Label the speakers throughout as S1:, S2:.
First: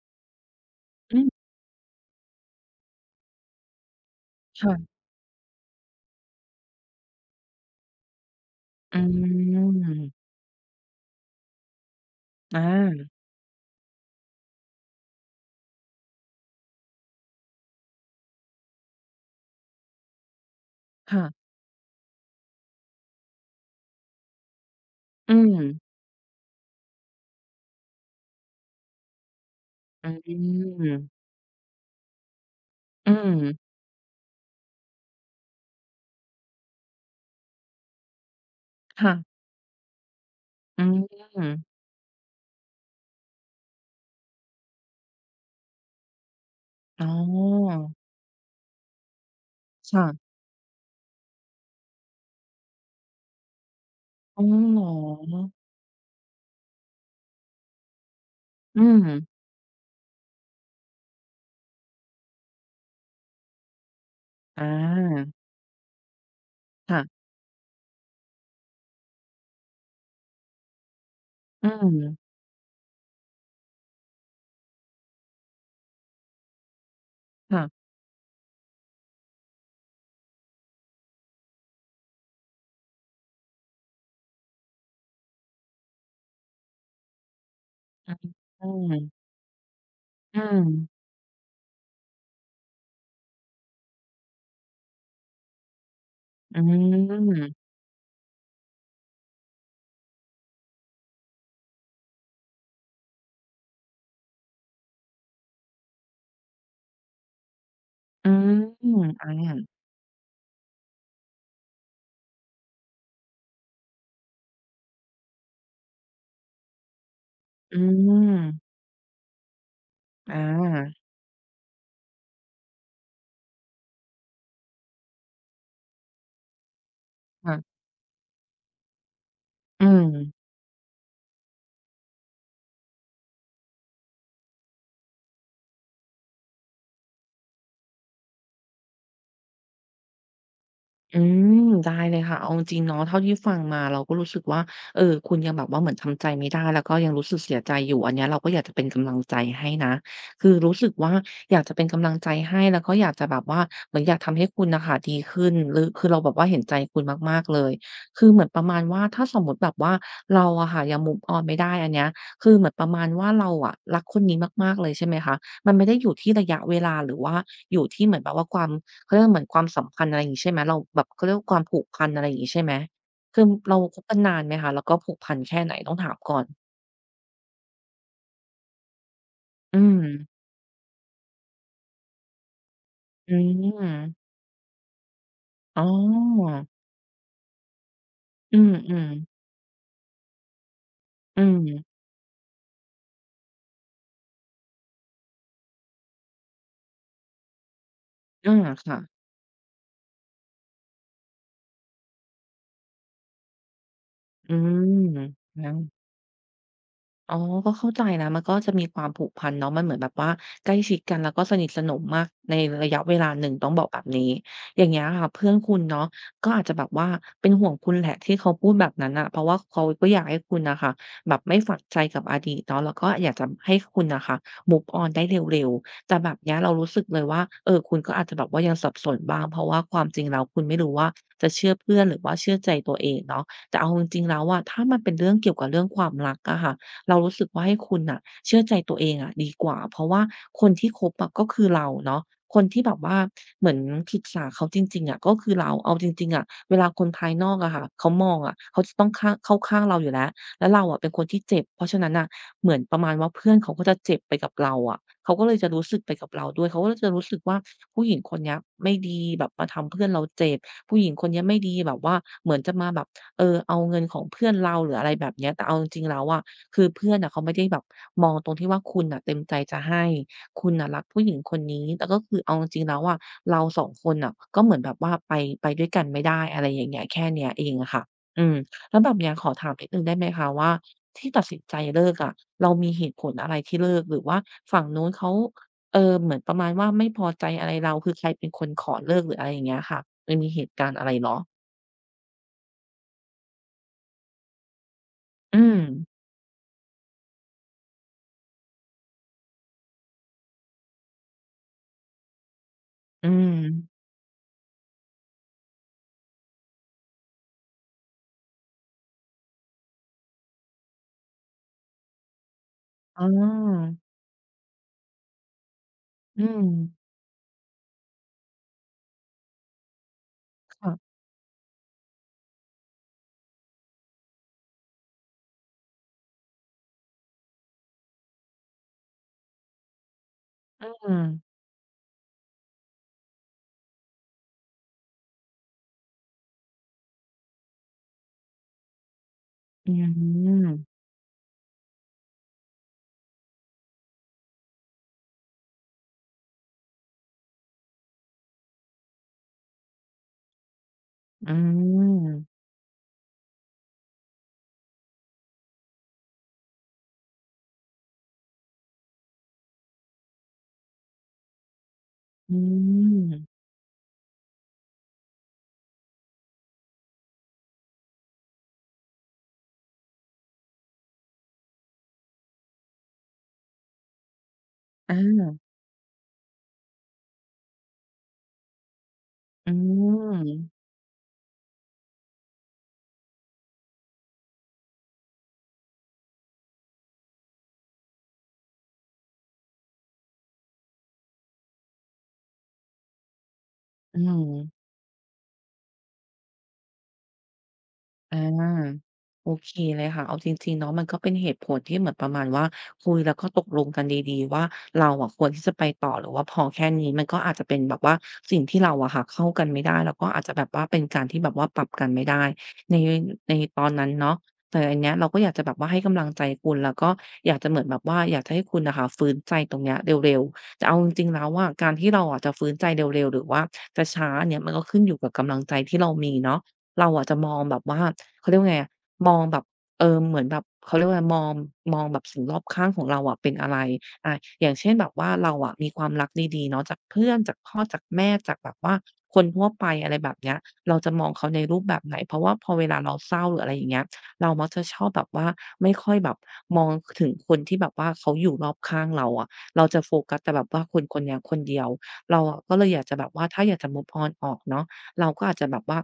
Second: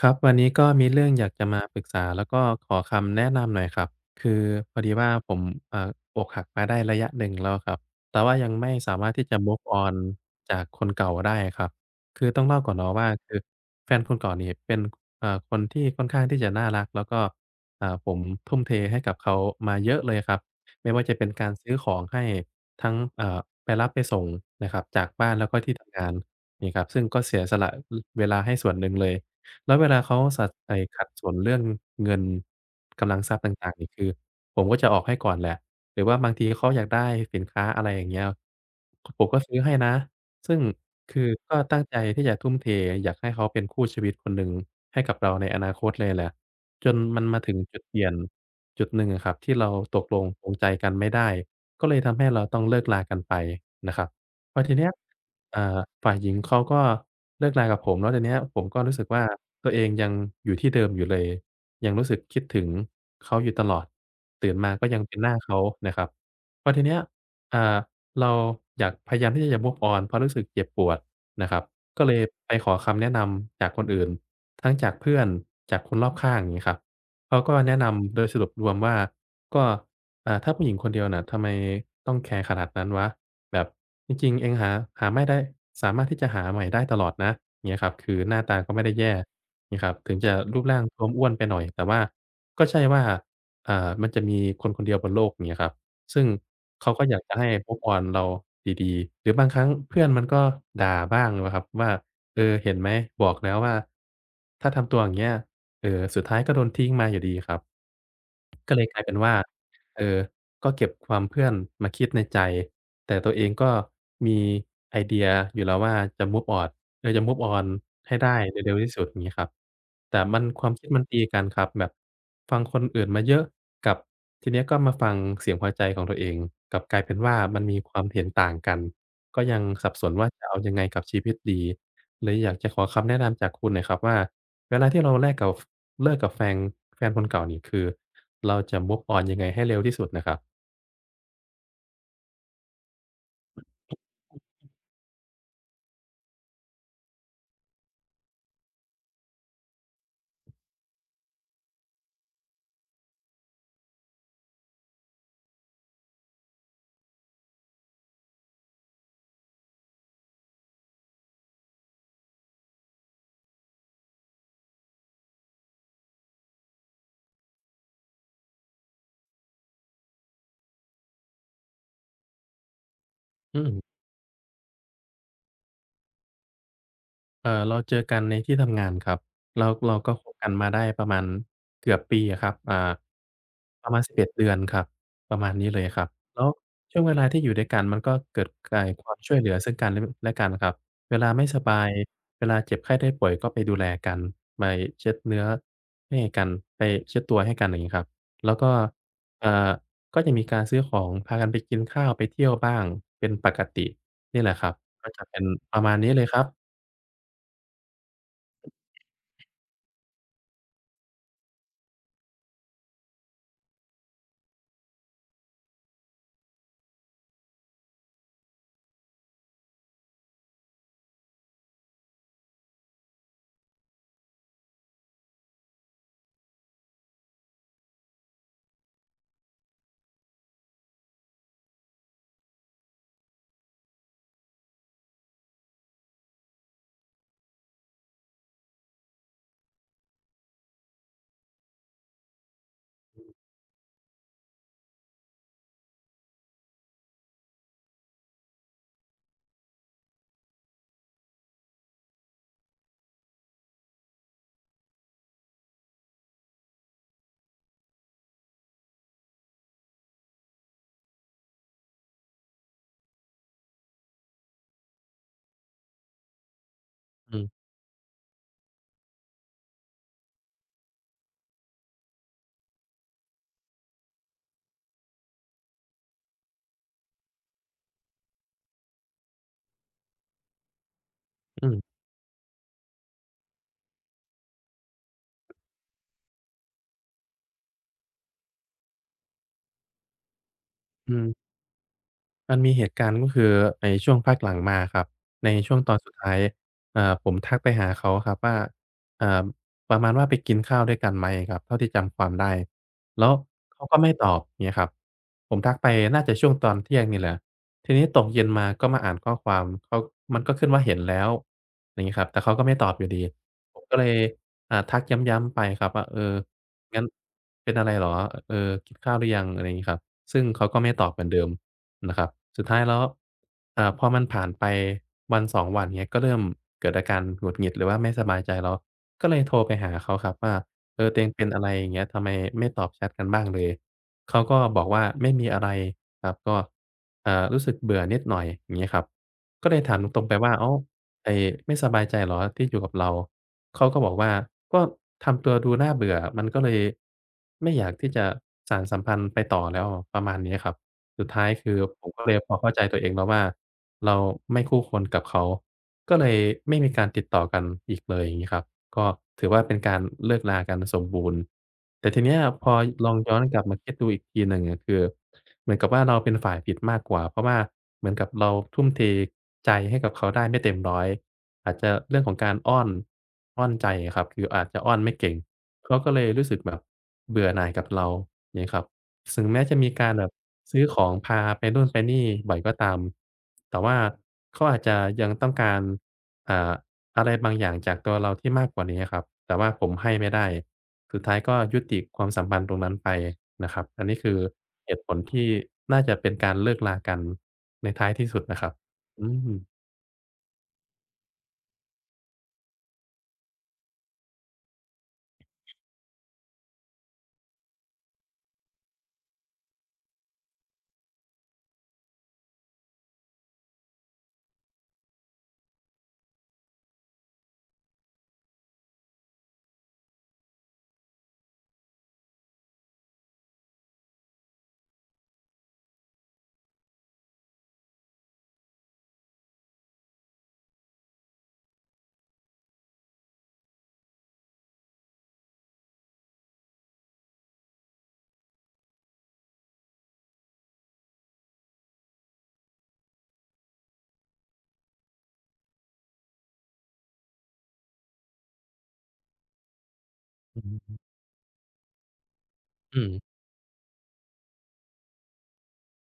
S1: ครับวันนี้ก็มีเรื่อง
S2: อื
S1: อ
S2: ม
S1: ยากจะมาปรึกษาแล้วก็ขอคำแนะนำหน่อยครับคือพอ
S2: ค่ะ
S1: ดีว่าผมอ่าอกหักมาได้ระยะหนึ่งแล้วครับแต่ว่ายังไม่สา
S2: อื
S1: มารถที่จะ move on
S2: ม
S1: จากคนเก่าได้ครับคือต้อง
S2: อ
S1: เล่าก่อนเนาะ
S2: า
S1: ว่าคือแฟนคนเก่านี่เป็นคนที่ค่อนข้างที่จะน่ารักแล้วก็ผมทุ่มเทให้กับเขามาเยอะเลยครับไม่ว่าจะเป็น
S2: ค่ะ
S1: การซื้อของให้ทั้งไปรับไปส่งนะครับจากบ้า
S2: อื
S1: นแล้วก็
S2: ม
S1: ที่ทำงานนี่ครับซึ่งก็เสียสละลเวลาให้ส่วนหนึ่งเลย แล้วเวลา
S2: อื
S1: เขาสัดไอ้
S2: ม
S1: ขัดสนเรื่องเงิน
S2: อื
S1: กำลังทรัพย์
S2: ม
S1: ต่างๆนี่คือผมก็จะออกให้ก่อนแหละหรือว่าบางทีเขาอยากได้สินค้าอะไรอย่างเงี้ยคผม
S2: ค่ะ
S1: ก็ซื้อให้นะซึ่ง
S2: อื
S1: คื
S2: ม
S1: อก็ตั้งใจที่จะทุ่มเทอยากให้เขาเป็นคู่ชีวิตคนหนึ่งให้กับเราในอนาคตเลยแหละจน
S2: อ๋อ
S1: มันมาถึงจุดเปลี่ยนจุดหนึ่งอะครับที่เราตกลง
S2: ค่ะ
S1: ปรงใจกันไม่ได้ก็เลยทำให้เราต้องเลิกรากันไปนะครับ
S2: อ๋อ
S1: พอทีเนี้ย
S2: เหรอ
S1: อ่าฝ่ายหญิงเขาก็เลิกรากับผมแล้วทีเนี้ยผมก็
S2: อื
S1: รู้สึ
S2: ม
S1: กว่าตัวเองยังอยู่ที่เดิมอยู่เลยยังรู้สึกคิดถึงเขาอยู่ตลอดตื่น
S2: อ
S1: มาก็ยังเป็นห
S2: า
S1: น้าเขานะครับพอทีเนี้ย
S2: ค่ะ
S1: อ่าเราอยากพยายามที่จะอย่า move on เพราะรู้สึกเจ็บปวดนะครับ
S2: อื
S1: ก็เลย
S2: ม
S1: ไปขอคำแนะนำจากคนอื่นทั้งจากเพื่อนจากคนรอบข้างอย่างงี้ครับเขาก็แนะ
S2: ค่ะ
S1: นำโดยสรุปรวมว่าก็ถ้าผู้หญิงคนเดียวน่ะทำไมต้องแคร์ขนาดนั้นวะ แบบจริงๆเองหาไม่ได้สามารถที่จะหาใหม่ได้ตลอดนะอย่างเงี้ยครับคือ
S2: อือ
S1: หน้าตาก็ไม่ได้แย่งี้ครับถึงจะ
S2: อืม
S1: รูปร่างท้วมอ้วนไปหน่อยแต่ว่าก็ใช่ว่ามันจะมีคนคนเดียวบนโลกอย่างเงี้ยครับซึ่ง
S2: อื
S1: เขาก็อยากจะ
S2: ม
S1: ให้ move on เราดีๆหรือบางครั้งเพื่อนมันก็ด่าบ้างนะครับว่าเออเห็นไหมบอกแล้วว่าถ้าทำตัวอย่างเงี้ยเอ่อสุดท้ายก็โดนทิ้งมาอยู่ดีครับ
S2: อืม
S1: ก็เล
S2: อื
S1: ยก
S2: ม
S1: ลายเป็น
S2: อา
S1: ว่าเอ่อ ก็เก็บความเพื่อนมาคิดในใจแต่ตัวเองก็มีไอเดียอยู่แล้วว่าจะ move on เออจะ move on
S2: อื
S1: ให้ได้ใน
S2: ม
S1: เร็วที่สุดอย่างงี้ครับแต่
S2: อ
S1: มันความคิด
S2: า
S1: มันตีกันครับแบบฟังคนอื่นมาเยอะกับทีเนี้ยก็มาฟังเสียงหัวใจของตัวเองกลับกลายเป็นว่า
S2: ค่ะ
S1: มันมีความเห็นต่างกันก็ยัง
S2: อื
S1: สับสนว่า
S2: ม
S1: จะเอายังไงกับชีวิตดีเลยอยากจะขอคำแนะนำจากคุณหน่อยครับว่าเวลาที่เราแลกกับเลิกกับแฟงแฟนคนเก่านี่คือเราจะ move on ยังไงให้เร็วที่สุดน่ะครับ
S2: อืมได้เลยค่ะเอาจริงๆเนาะเท่าที่ฟังมาเราก็รู้สึกว่าเออคุณยังแบบว่าเหมือนทำใจไม่ได้แล้วก็ยังรู้สึกเสียใจอยู่อันเนี้ยเราก็อยากจะเป็นกำลังใจให้นะคือรู้สึกว่าอยากจะเป็นกำลังใจให้แล้วก็อยากจะแบบว่าเหมือนอยากทำให้คุณนะคะดีขึ้นหรือคือเราแบบว่าเห็นใจคุณมากๆเลยคือเหมือนประมาณว่าถ้าสมมุติแบบว่าเราอะค่ะยัง move ออนไม่ได้อันเนี้ยคือเหมือนประมาณว่าเราอะรักคนนี้มากๆเลยใช่ไหมคะมันไม่ได้อยู่ที่ระยะเวลาหรือว่าอยู่ที่เหมือนแบบว่าความ เขาเรียกว่าเหมือนความสัมพันธ์อะไรอย่างงี้ใช่ไหมเราแบบเขาเรียกว่าความผูกพันอะไรอย่างงี้ใช่ไหมคือ
S1: อื
S2: เรา
S1: ม
S2: คบกันนานไหมคะแล้วก็ผูกพันแค่ไหนต้องถามก่อน
S1: เราเจอกันในที่ทำงานครับแล้ว
S2: อื
S1: เรา
S2: ม
S1: ก็คบกันมาได้ประมาณเกือบปีอะครับ
S2: อืม
S1: ประมาณ11 เดือนครับประมาณนี้เล
S2: อ๋
S1: ย
S2: อ
S1: ครับแล้วช่วงเวลาที่อยู่ด้วยกันมันก็เกิด
S2: อื
S1: ไอรค
S2: ม
S1: วามช่วยเห
S2: ๆ
S1: ลือซึ่งกันลและกันครับเวลา
S2: อื
S1: ไม่ส
S2: ม
S1: บายเวลาเจ็บไข้ได้ป่วยก็ไปดูแลกันไปเช็ดเนื้อให้กันไปเช็ดตัวให้กันอย่างงี้ครับ
S2: อื
S1: แล้ว
S2: ม
S1: ก็
S2: ค่ะ
S1: อ่าก็จะมีการซื้อของพากันไปกินข้าวไปเที่ยวบ้างเป็นปกตินี่แห
S2: อื
S1: ละครับก็
S2: มอ
S1: จะเป็น
S2: า
S1: ประมาณนี้เลยครับ
S2: อ๋อก็เข้าใจนะมันก็จะมีความผูกพันเนาะมันเหมือนแบบว่าใกล้ชิดกัน แล้วก็สนิทสนมมากในระยะเวลาหนึ่งต้องบอกแบบนี้อย่างเงี้ยค่ะเพื่อนคุณเนาะก็อาจจะแบบว่าเป็นห่วงคุณแหละที่เขาพูดแบบนั้นน่ะเพราะว่าเขาก็อยากให้คุณน่ะค่ะแบบไม่ฝังใจกับอดีตเนาะแล้วก็อยากจะให้คุณน่ะค่ะ move on ได้เร็วๆ แต่แบบเนี้ยเรารู้สึกเลยว่าเออคุณก็อาจจะแบบว่ายังสับสนบ้าง เพราะว่าความจริงแล้วคุณไม่รู้ว่าจะเชื่อเพื่อนหรือว่าเชื่อใจตัวเองเนาะแต่เอาจริงๆแล้วอะถ้ามันเป็นเรื่องเกี่ยวกับเรื่องความรักอะค่ะ เรารู้สึกว่าให้คุณน่ะเชื่อใจตัวเองอะดีกว่าเพราะว่าคนที่คบอะก็คือเราเนาะคนที่แบบว่าเหมือนปรึกษาเขาจริงๆอะก็คือเราเอาจริงๆอะเวลาคนภายนอกอะค่ะเขามองอะเขาจะต้องข้างเข้าข้างเราอยู่แล้วแล้วเราอะเป็นคนที่เจ็บเพราะฉะนั้นน่ะเหมือนประมาณว่าเพื่อนเขาก็จะเจ็บไปกับเราอะเขาก็เลยจะรู้สึกไปกับเราด้วยเขาก็จะรู้สึกว่าผู้หญิงคนเนี้ยไม่ดีแบบมาทำเพื่อนเราเจ็บผู้หญิงคนเนี้ยไม่ดีแบบว่าเหมือนจะมาแบบเอาเงินของเพื่อนเราหรืออะไรแบบเนี้ยแต่เอาจริงๆแล้วอะ คือเพื่อนน่ะ
S1: อื
S2: เขาไม่ได้
S1: ม
S2: แบบมองตรงที่ว่าคุณน่ะเต็มใจจะให้คุณน่ะรักผู้หญิงคนนี้แต่ก็คือเอาจริงๆแล้วอะเราสองคนน่ะก็เหมือนแบบว่าไปไปด้วยกันไม่ได้อะไรอย่างเงี้ยแค่เนี้ยเองอะค่ะอืมแล้วแบบเนี้ยขอถามนิดหนึ่งได้ไหมคะว่าที่ตัดสิน
S1: อื
S2: ใจ
S1: ม
S2: เลิกอะเรามีเหตุผลอะไรที่เลิกหรือว่าฝั่งนู้นเขาเหมือนประมาณว่าไม่พอใจอะไรเราคือใครเป็นคนขอเลิกหรืออะไรอย่างเงี้ยค่ะมันมีเหตุการณ์อะไร
S1: อื
S2: เหรอ
S1: ม มันมีเหตุการณ์ก็คือในช่วงพักหลังมาครับใน
S2: อื
S1: ช่ว
S2: ม
S1: งตอนสุดท้ายผมทักไปหาเขาครับว่าเอ่าประมาณว่าไปกินข้าวด้วยกันไหมครับเท่าที่จำความได้แล้
S2: อื
S1: ว
S2: ม
S1: เขาก็ไม่ตอบเงี้ยครับผมทักไปน่าจะช่วงตอนเที่ยงนี่แหละทีนี้ตกเย็นมาก็มาอ่านข้อความเขามันก็ขึ้นว่าเห็นแล้วอย่างงี้ครับแต่เขาก็ไม่ตอบอยู่ดี
S2: อ๋
S1: ผม
S2: อ
S1: ก็เลยทักย้ำๆไปครับว่าเออ
S2: อืม
S1: งั้นเป็นอะไรเหรอเออกินข้าวหรือยังอะไรงี้ครับซึ่งเขาก็ไม่ต
S2: ค่ะ
S1: อบเหมือนเดิม นะครับสุดท้ายแล้วพอมันผ่านไปวันสองวันเงี้ยก็เริ่มเกิดอาการหงุดหงิดหรือว่าไม่สบายใจแล้วก็เลยโทรไปหาเขาครับว่า
S2: อื
S1: เออตั
S2: ม
S1: วเองเป็นอะไรอย่างเงี้ยทำไมไม่ตอบแชตกันบ้างเลยเขาก็บอกว่าไม่มีอะไรครับก็รู้สึกเบื่อนิดหน่อยอย่างงี้ครับก็เลย
S2: อื
S1: ถามตรงๆไปว่าอ้า
S2: ม
S1: วไอ้ไม่สบายใจเหรอที่อยู่กับเราเขาก็บอกว่าก็ทำตัวดูน่าเบื่อมันก็เลยไม่อยากที่จะสานสัมพันธ์ไปต่อแล้วประมาณนี้ครับ สุดท้า
S2: อ
S1: ยคือผม
S2: า
S1: ก็เลยพอเข้าใจตัวเองแล้วว่าเราไม่คู่ควรกับเขาก็เลยไม่มีการติดต่อกันอีกเลยอย่างงี้ครับก็ถือว่าเป็นการเลิกรากันสมบูรณ์แต่ทีเนี้ย
S2: อื
S1: พอลองย้อนก
S2: ม
S1: ลับมาคิดดูอีกทีหนึ่งอะคือเหมือนกับว่าเราเป็นฝ่ายผิดมากกว่า เพราะว่าเหมือนกับเราทุ่มเทใจให้กับเขาได้ไม่เต็มร้อยอาจจะเรื่องของการอ้อนอ้อนใจอะครับคืออาจจะอ้อนไม่เก่ง
S2: อา
S1: เขาก็เลยรู้สึกแบบเบื่อหน่ายกับเราอย่างงี้ครับถึงแม้
S2: อื
S1: จะมีการแบบ
S2: ม
S1: ซื้อของพาไปนู่นไปนี่บ่อยก็ตามแต่ว่าเขาอาจจะยังต้องการอ่าอะไรบางอย่างจากตัวเราที่มากกว่านี้อะครับแต่ว่าผมให้ไม่ได้สุดท้ายก็ยุติความสัมพันธ์ตรงนั้นไปนะครับอันนี้
S2: อื
S1: คือ
S2: ม
S1: เหตุผลที่น่าจะเป็นการเลิกลากันในท้ายที่
S2: อ
S1: สุดนะครับ
S2: า
S1: อื
S2: โอเค
S1: ม
S2: เลยค่ะเอาจริงๆเนาะมันก็เป็นเหตุผลที่เหมือนประมาณว่าคุยแล้วก็ตกลงกันดีๆว่าเราอะควรที่จะไปต่อหรือว่าพอแค่นี้มันก็อาจจะเป็นแบบว่าสิ่งที่เราอะค่ะเข้ากันไม่ได้แล้วก็อาจจะแบบว่าเป็นการที่แบบว่าปรับกันไม่ได้ในในตอนนั้นเนาะแต่อันเนี้ยเราก็อยากจะแบบว่าให้กำลังใจคุณแล้วก็อยากจะเหมือนแบบว่าอยากจะให้คุณน่ะค่ะฟื้นใจตรงเนี้ยเร็วๆแต่เอาจริงๆแล้วอะการที่เราอะจะฟื้นใจเร็วๆหรือว่าจะช้าอันเนี้ยมันก็ขึ้นอยู่กับกำลังใจที่เรามีเนาะ เราอะจะมองแบบว่าเขาเรียกว่าไงอะมองแบบเหมือนแบบเขาเรียกว่าไรมองมองแบบสิ่งรอบข้างของเราอะเป็นอะไรอาอย่างเช่นแบบว่าเราอะมีความรักดีๆเนาะจากเพื่อนจากพ่อจากแม่จากแบบว่าคนทั่วไปอะไรแบบเนี้ยเราจะมองเขาในรูปแบบไหนเพราะว่าพอเวลาเราเศร้าหรืออะไรอย่างเงี้ยเรามักจะชอบแบบว่าไม่ค่อยแบบมองถึงคนที่แบบว่าเขาอยู่รอบข้างเราอะเราจะโฟกัสแต่
S1: อื
S2: แบ
S1: อ
S2: บ
S1: ฮ
S2: ว่าค
S1: ึ
S2: นคนเนี้ยคนเดียวเราอะก็เลยอยากจะแบบว่าถ้าอยากจะ move on ออกเนาะเราก็อาจจะแบบว่า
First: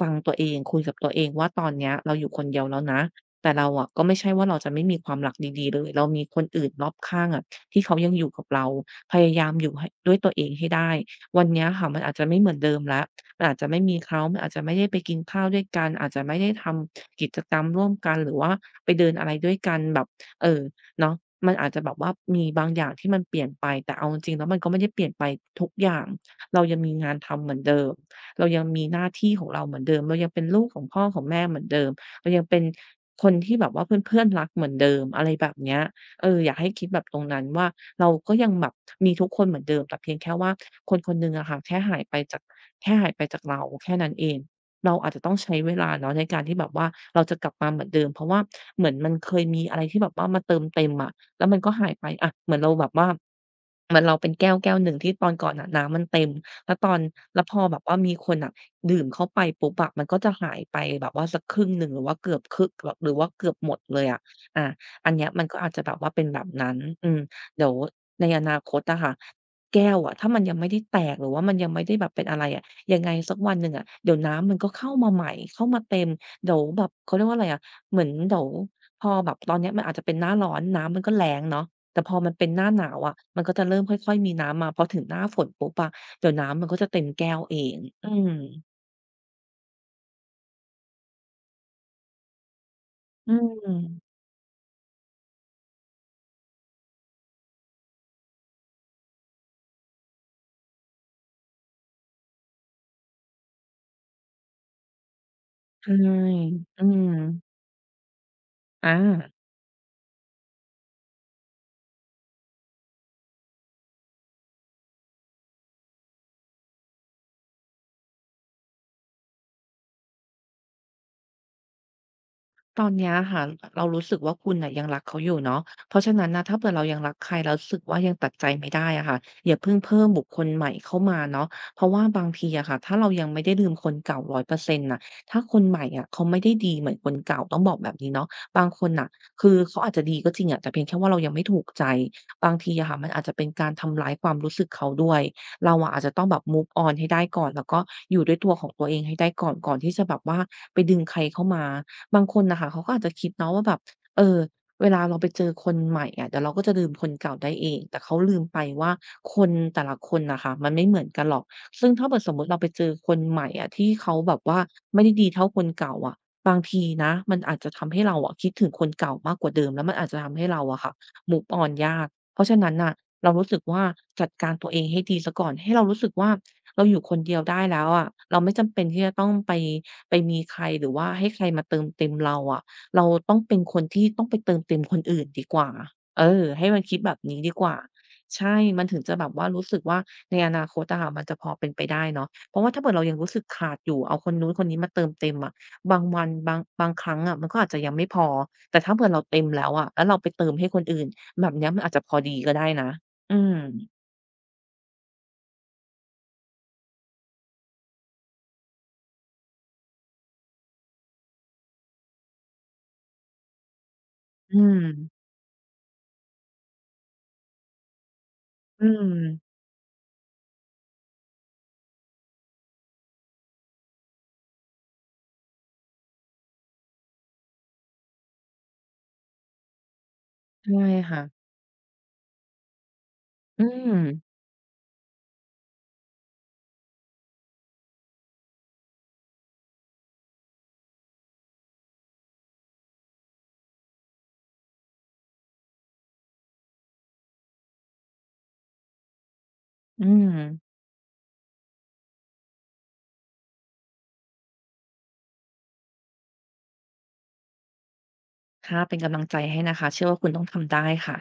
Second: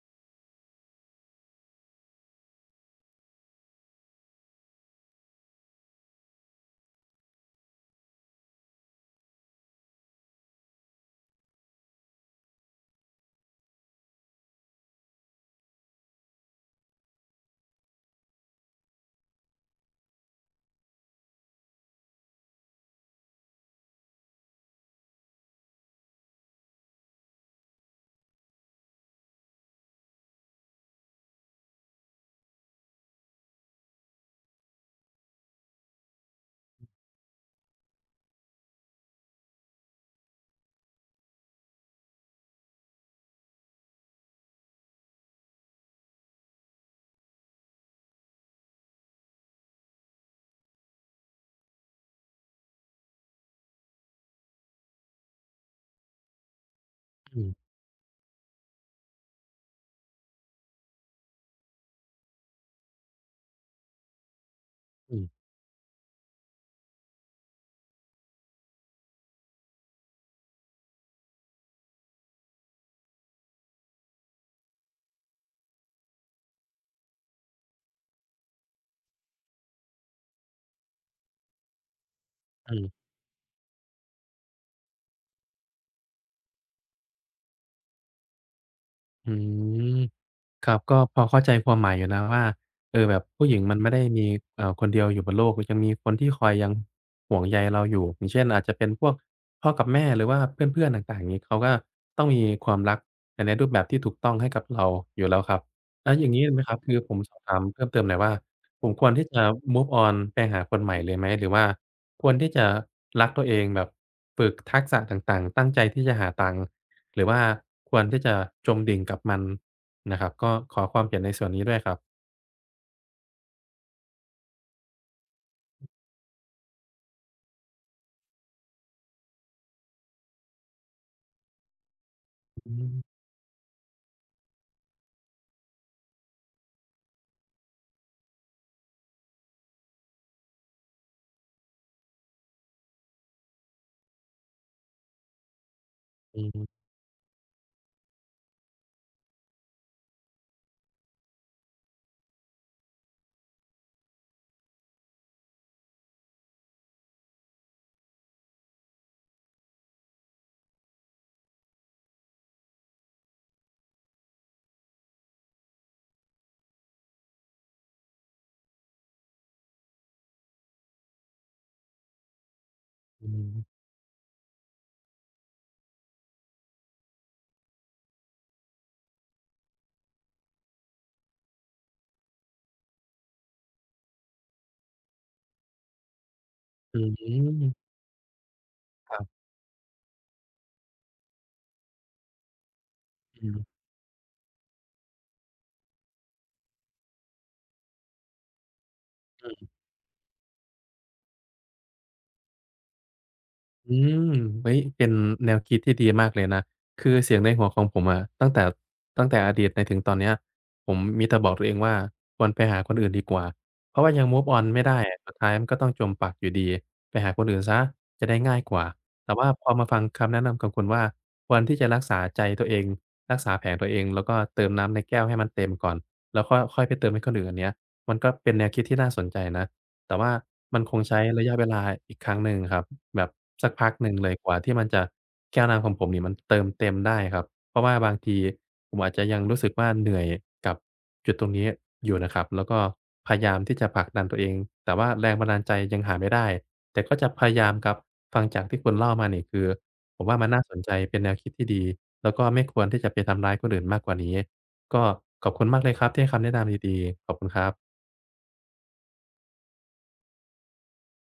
S2: ฟังตัวเองคุยกับตัวเองว่าตอนเนี้ยเราอยู่คนเดียวแล้วนะแต่เราอะก็ไม่ใช่ว่าเราจะไม่มีความรักดีๆเลยเรามีคนอื่นรอบข้างอะที่เขายังอยู่กับเราพยายามอยู่ให้ด้วยตัวเองให้ได้วันเนี้ยค่ะมันอาจจะไม่เหมือนเดิมแล้วมันอาจจะไม่มีเขามันอาจจะไม่ได้ไปกินข้าวด้วยกันอาจจะไม่ได้ทำกิจกรรมร่วมกันหรือว่าไปเดินอะไรด้วยกันแบบเอ่อเนาะมันอาจจะแบบว่ามีบางอย่างที่มันเปลี่ยนไปแต่เอาจริงๆแล้วมันก็ไม่ได้เปลี่ยนไปทุกอย่างเรายังมีงานทำเหมือนเดิม เรายังมีหน้าที่ของเราเหมือนเดิมเรายังเป็นลูกของพ่อของแม่เหมือนเดิมเรายังเป็นคนที่แบบว่าเพื่อนๆรักเหมือนเดิมอะไรแบบเนี้ยอยากให้คิดแบบตรงนั้นว่าเราก็ยังแบบมีทุกคนเหมือนเดิมแต่เพียงแค่ว่าคนคนหนึ่งอะค่ะแค่หายไปจากแค่หายไปจากเราแค่นั้นเองเราอาจจะต้องใช้เวลาเนาะในการที่แบบว่าเราจะกลับมาเหมือนเดิมเพราะว่าเหมือนมันเคยมีอะไรที่แบบว่ามาเติมเต็มอะแล้วมันก็หายไปอะเหมือนเราแบบว่าเหมือนเราเป็นแก้วแก้วหนึ่งที่ตอนก่อนน่ะน้ำมันเต็ม แล้วตอน
S1: อื
S2: แล้วพอ
S1: ม
S2: แบบว่ามีคนอ่ะดื่มเข้าไปปุ๊บอะมันก็จะหายไปแบบว่าสักครึ่งหนึ่งหรือว่าเกือบครึ่งหหรือว่าเกือบหมดเลยอะอาอัน
S1: อื
S2: เนี้
S1: ม
S2: ยมันก็อาจจะแบบว่าเป็นแบบนั้นอืมเดี๋ยวในอนาคตอะค่ะแก้วอะถ้ามันยังไม่ได้แตกหรือว่ามันยังไม่ได้แบบเป็นอะไรอะยังไงสักวันหนึ่งอะเดี๋ยวน้ำมันก็เข้ามาใหม่เข้ามาเต็มเดี๋ยวแบบเขาเรียกว่าอะไรอะเหมือนเดี๋ยวพอแบบตอนเนี้ยมันอาจจะเป็นหน้าร้อนน้ำมันก็แล้งเนาะแต่พอมันเป็นหน้า
S1: อื
S2: หนาว
S1: ม
S2: อะมันก็จะเริ่มค่อยๆมีน้ำมาพอถึงหน้าฝนปุ๊บอะ เดี๋ยวน้ำมันก็จะเต็มแก้วเองอืม
S1: อืมอืม ครับก็พอเข้าใจความหมายอยู่นะว่าเออแบบ
S2: อื
S1: ผู้หญิงมันไม่ได้
S2: ม
S1: มีคนเดียวอยู่บนโลกยังมีคนที่คอยยังห่วงใยเราอยู่อย่างเช่นอาจจะเป็นพวกพ่อกับแม่หรือว่าเพื่อนๆต่างๆอย่างงี้เขาก็ต้องมีความรักแต่ในรูปแบบที่ถูกต้องให้กับเราอยู่แล้วครับ
S2: ใช่
S1: แล้วอย่างงี้ได้ไหมครับ
S2: อื
S1: คือผ
S2: ม
S1: มสอบถามเพิ่มเติมหน่อยว่าผม
S2: อา
S1: ควรที่จะ move on ไปหาคนใหม่เลยไหมหรือว่าควรที่จะรักตัวเองแบบฝึกทักษะต่างๆตั้งใจที่จะหาตังค์ หรือว่าควรที่จะจมดิ่งกับมันนะครับก็ขอความเห็นในส่วนนี้ด้วยครับ
S2: ตอนเนี้ยค่ะเรารู้สึกว่าคุณน่ะยังรักเขาอยู่เนาะเพราะฉะนั้นนะถ้าเผื่อเรายังรักใครแล้วรู้สึกว่ายังตัดใจไม่ได้อะค่ะอย่าเพิ่งเพิ่มบุคคลใหม่เข้ามาเนาะเพราะว่าบางทีอะ
S1: อื
S2: ค่ะถ้าเรา
S1: ม
S2: ยังไม่ได้ลืมคนเก่า100%นต์น่ะถ้าคนใหม่อะเขาไม่ได้ดีเหมือนคนเก่าต้องบอกแบบนี้เนาะบางคนน่ะคือเขาอาจจะดีก็จริงอะแต่เพียงแค่ว่าเรายังไม่ถูกใจบางทีอะค่ะมันอาจจะเป็นการทำร้ายความรู้สึกเขาด้วย เราอะอาจจะต้องแบ
S1: อื
S2: บ
S1: ม
S2: move on ให้ได้ก่อนแล้วก็อยู่ด้วยตัวของตัวเองให้ได้ก่อนก่อนที่จะแบบว่าไปดึงใครเข้ามาบางคนน่ะค่ะเขาก็อาจจะคิดเนาะว่าแบบเออเวลาเราไปเจอคนใหม่อะเดี๋ยวเราก็จะลืมคนเก่าได้เองแต่เขาลืมไปว่าคนแต่ละคนน่ะค่ะมันไม่เหมือนกันหรอกซึ่งถ้าเกิดสมมุติเราไปเจอคนใหม่อะที่เขาแบบว่าไม่ได้ดีเท่าคนเก่าอะบางทีนะมันอาจจะทำให้เราอะคิดถึงคนเก่ามากกว่าเดิมแล้วมันอาจจะทำให้เราอะค่ะ move on ยากเพราะฉะนั้นน่ะ
S1: อื
S2: เรารู้
S1: ม
S2: สึกว่าจัดการตัวเองให้ดีเสียก่อนให้เรารู้สึกว่าเราอยู่คนเดียวได้แล้วอะเราไม่จำเป็นที่จะต้องไปไปมีใครหรือว่าให้ใครมาเติมเต็มเราอะเราต้องเป็นคนที่ต้องไปเติมเต็มคนอื่นดีกว่าให้มันคิด
S1: อื
S2: แบบนี้ดีกว่า
S1: ม
S2: ใช่มันถึงจะ
S1: ครั
S2: แบ
S1: บ
S2: บว่ารู้สึกว่าในอนาคตอะค่ะมันจะพอเป็นไปได้เนาะเพราะว่าถ้าเกิดเรายังรู้สึกขาดอยู่เอาคนนู้นคนนี้มาเติมเต็มอะบางวันบางบางครั้งอะมันก็อาจจะยังไม่พอแต่ถ้าเผื่อเราเต็ม
S1: อืม
S2: แล้วอะแล้วเราไปเติมให้คนอื่นแบบเนี้ยมันอาจจะพอดีก็ได้นะ อืม
S1: อืมเฮ้ยเป็นแนวคิดที่ดีมากเลยนะคือเสียงในหัวของผมอะตั้งแต่ตั้งแต่อดีตในถึงตอนเนี้ยผมมีแต่บอกตัวเองว่าควรไปหาคนอื่นดีกว่าเพราะว่ายัง move
S2: อื
S1: on
S2: ม
S1: ไม่ได้อะสุดท้ายมันก็ต้องจมปลักอยู่ดีไปหาคนอื่นเสียจะได้ง่ายก
S2: อื
S1: ว่า
S2: ม
S1: แต่ว่าพอมาฟังคำแนะนำของคุณว่าควรที่จะรักษาใจตัวเองรักษาแผลตัวเองแล้วก็เติมน้ำในแก้วให้มันเต็มก่อนแล้วค่อยค่อยไปเติมให้คนอื่นอันเนี้ยมันก็เป็นแนวคิดที่น่าสนใจนะ แต่ว่า
S2: ใช่
S1: มันคงใช้
S2: ค่ะ
S1: ระยะเวลาอีกครั้งหนึ่งครับแบบ
S2: อื
S1: สักพัก
S2: ม
S1: หนึ่งเลยกว่าที่มันจะแก้วน้ำของผมเนี่ยมันเติมเต็มได้ครับเพราะว่าบางทีผมอาจจะยังรู้สึกว่าเหนื่อยกับจุดตรงนี้อยู่นะครับแล้วก็พยายามที่จะผลักดันตัวเองแต่ว่าแรงบันดาลใจยังหาไม่ได้แต่ก็จะพยายามครับฟังจากที่คุณเล่ามานี่คือ
S2: อื
S1: ผม
S2: ม
S1: ว่ามันน่าสนใจเป็นแนวคิดที่ดีแล้วก็ไม่ควรที่จะไปทำร้ายคนอื่นมากกว่านี้ก็ขอบคุณมากเลยครับที่ให้คำแนะนำดีๆขอบคุณครับ
S2: ค่ะเป็นกำลังใจให้นะคะ เชื่อว่าคุณต้องทำได้ค่ะ